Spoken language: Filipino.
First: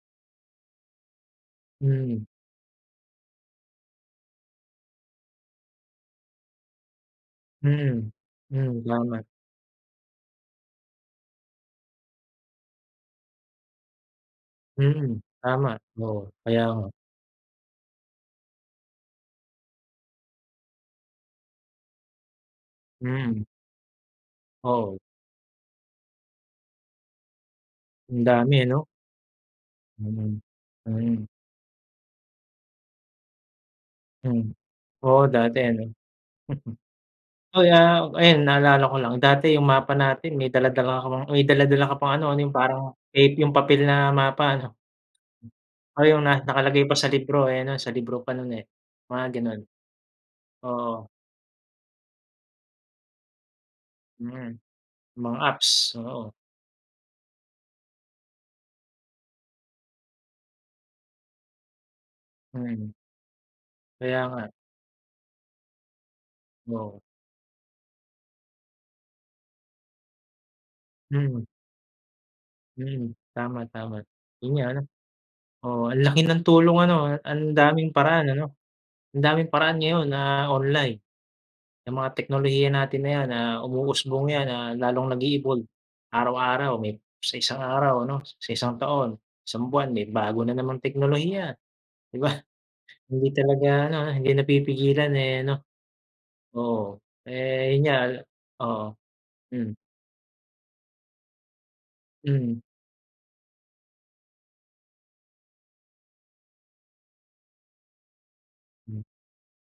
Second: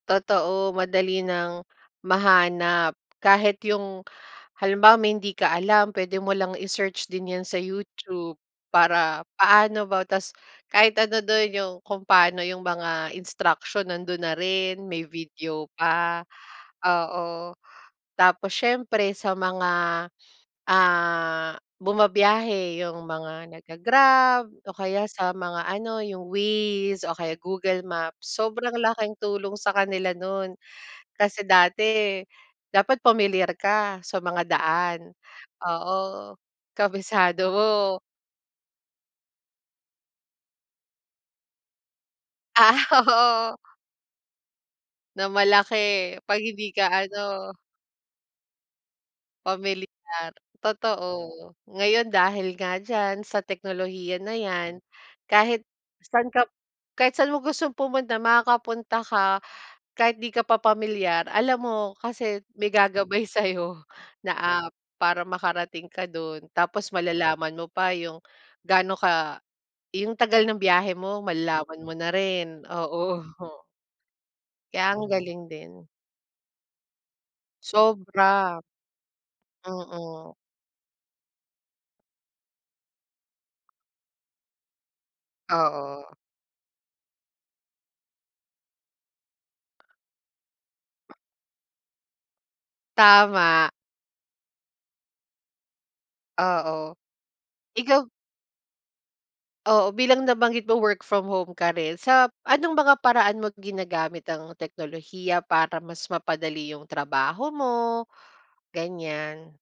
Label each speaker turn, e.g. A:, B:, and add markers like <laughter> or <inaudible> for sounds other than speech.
A: Totoo, madali ng
B: Mhm.
A: mahanap kahit yung, halimbawa may hindi ka alam, pwede mo lang i-search din yan sa
B: Mm.
A: YouTube
B: Mm,
A: para
B: tama.
A: paano ba ta's kahit ano do'n yung kung paano yung mga instruction nando'n na rin, may
B: Mm,
A: video
B: tama,
A: pa.
B: oo. Kaya nga.
A: Oo. Tapos siyempre sa mga, ah, bumabiyahe 'yong mga
B: Mm.
A: nagga-Grab o
B: Oo.
A: kaya sa mga ano, 'yong Waze o kaya Google
B: Ang
A: Maps.
B: dami
A: Sobrang
B: ano.
A: laking tulong sa kanila
B: Mm,
A: no'n
B: mm.
A: kasi dati dapat pamilyar ka sa mga
B: Hmm.
A: daan.
B: Oo dati ano.
A: Oo,
B: <chuckles>
A: kabisado
B: Kaya
A: mo.
B: ayun naalala ko lang, dati yung mapa natin may dala-dala ka pang may dala-dala ka pang ano, ano yung
A: Ah,
B: parang tape, yung
A: oo.
B: papel na mapa 'no.
A: na malaki
B: Oh, yun
A: 'pag
B: nga.
A: hindi
B: Nakalagay
A: ka
B: pa sa libro
A: ano
B: eh, 'no? Sa libro pa no'n, eh. Mga ganon.
A: pamilyar.
B: Oo.
A: Totoo. Ngayon dahil nga diyan sa teknolohiya na
B: Mhm.
A: yan,
B: Mga
A: kahit
B: apps,
A: saan
B: oo.
A: kap kahit saan mo gustong pumunta, makakapunta ka. Kahit 'di ka pa pamilyar, alam mo kasi may
B: Mm.
A: gagabay sayo
B: Kaya
A: na
B: nga.
A: app para makarating ka do'n tapos
B: Oo.
A: malalaman mo pa yung gaano ka yung tagal ng biyahe mo,
B: Mhm.
A: malalaman mo na rin.
B: Mhm.
A: Oo.
B: Tama, tama. Yun nga ano.
A: Kaya ang galing
B: Oo,
A: din
B: ang laki ng tulong ano? Ang daming paraan ano?
A: Sobra.
B: Ang daming paraan ngayon
A: Mm.
B: na online. Yang mga teknolohiya natin na yan, ah, umuusbong yan. Ah, lalong nag-e-evolve,
A: Oo.
B: araw-araw. May sa isang araw ano, sa isang taon, isang buwan may bago na namang teknolohiya, di ba? Hindi talaga
A: Tama.
B: ano, hindi napipigilan, eh, ano.
A: Oo.
B: Oo. Eh yun nga
A: Ikaw
B: oo. Hmm.
A: Oo, bilang nabanggit mo work from home ka rin, sa
B: Hmm.
A: anong mga paraan mo ginagamit ang teknolohiya para mas mapadali yung trabaho mo,
B: Hmm.
A: ganyan?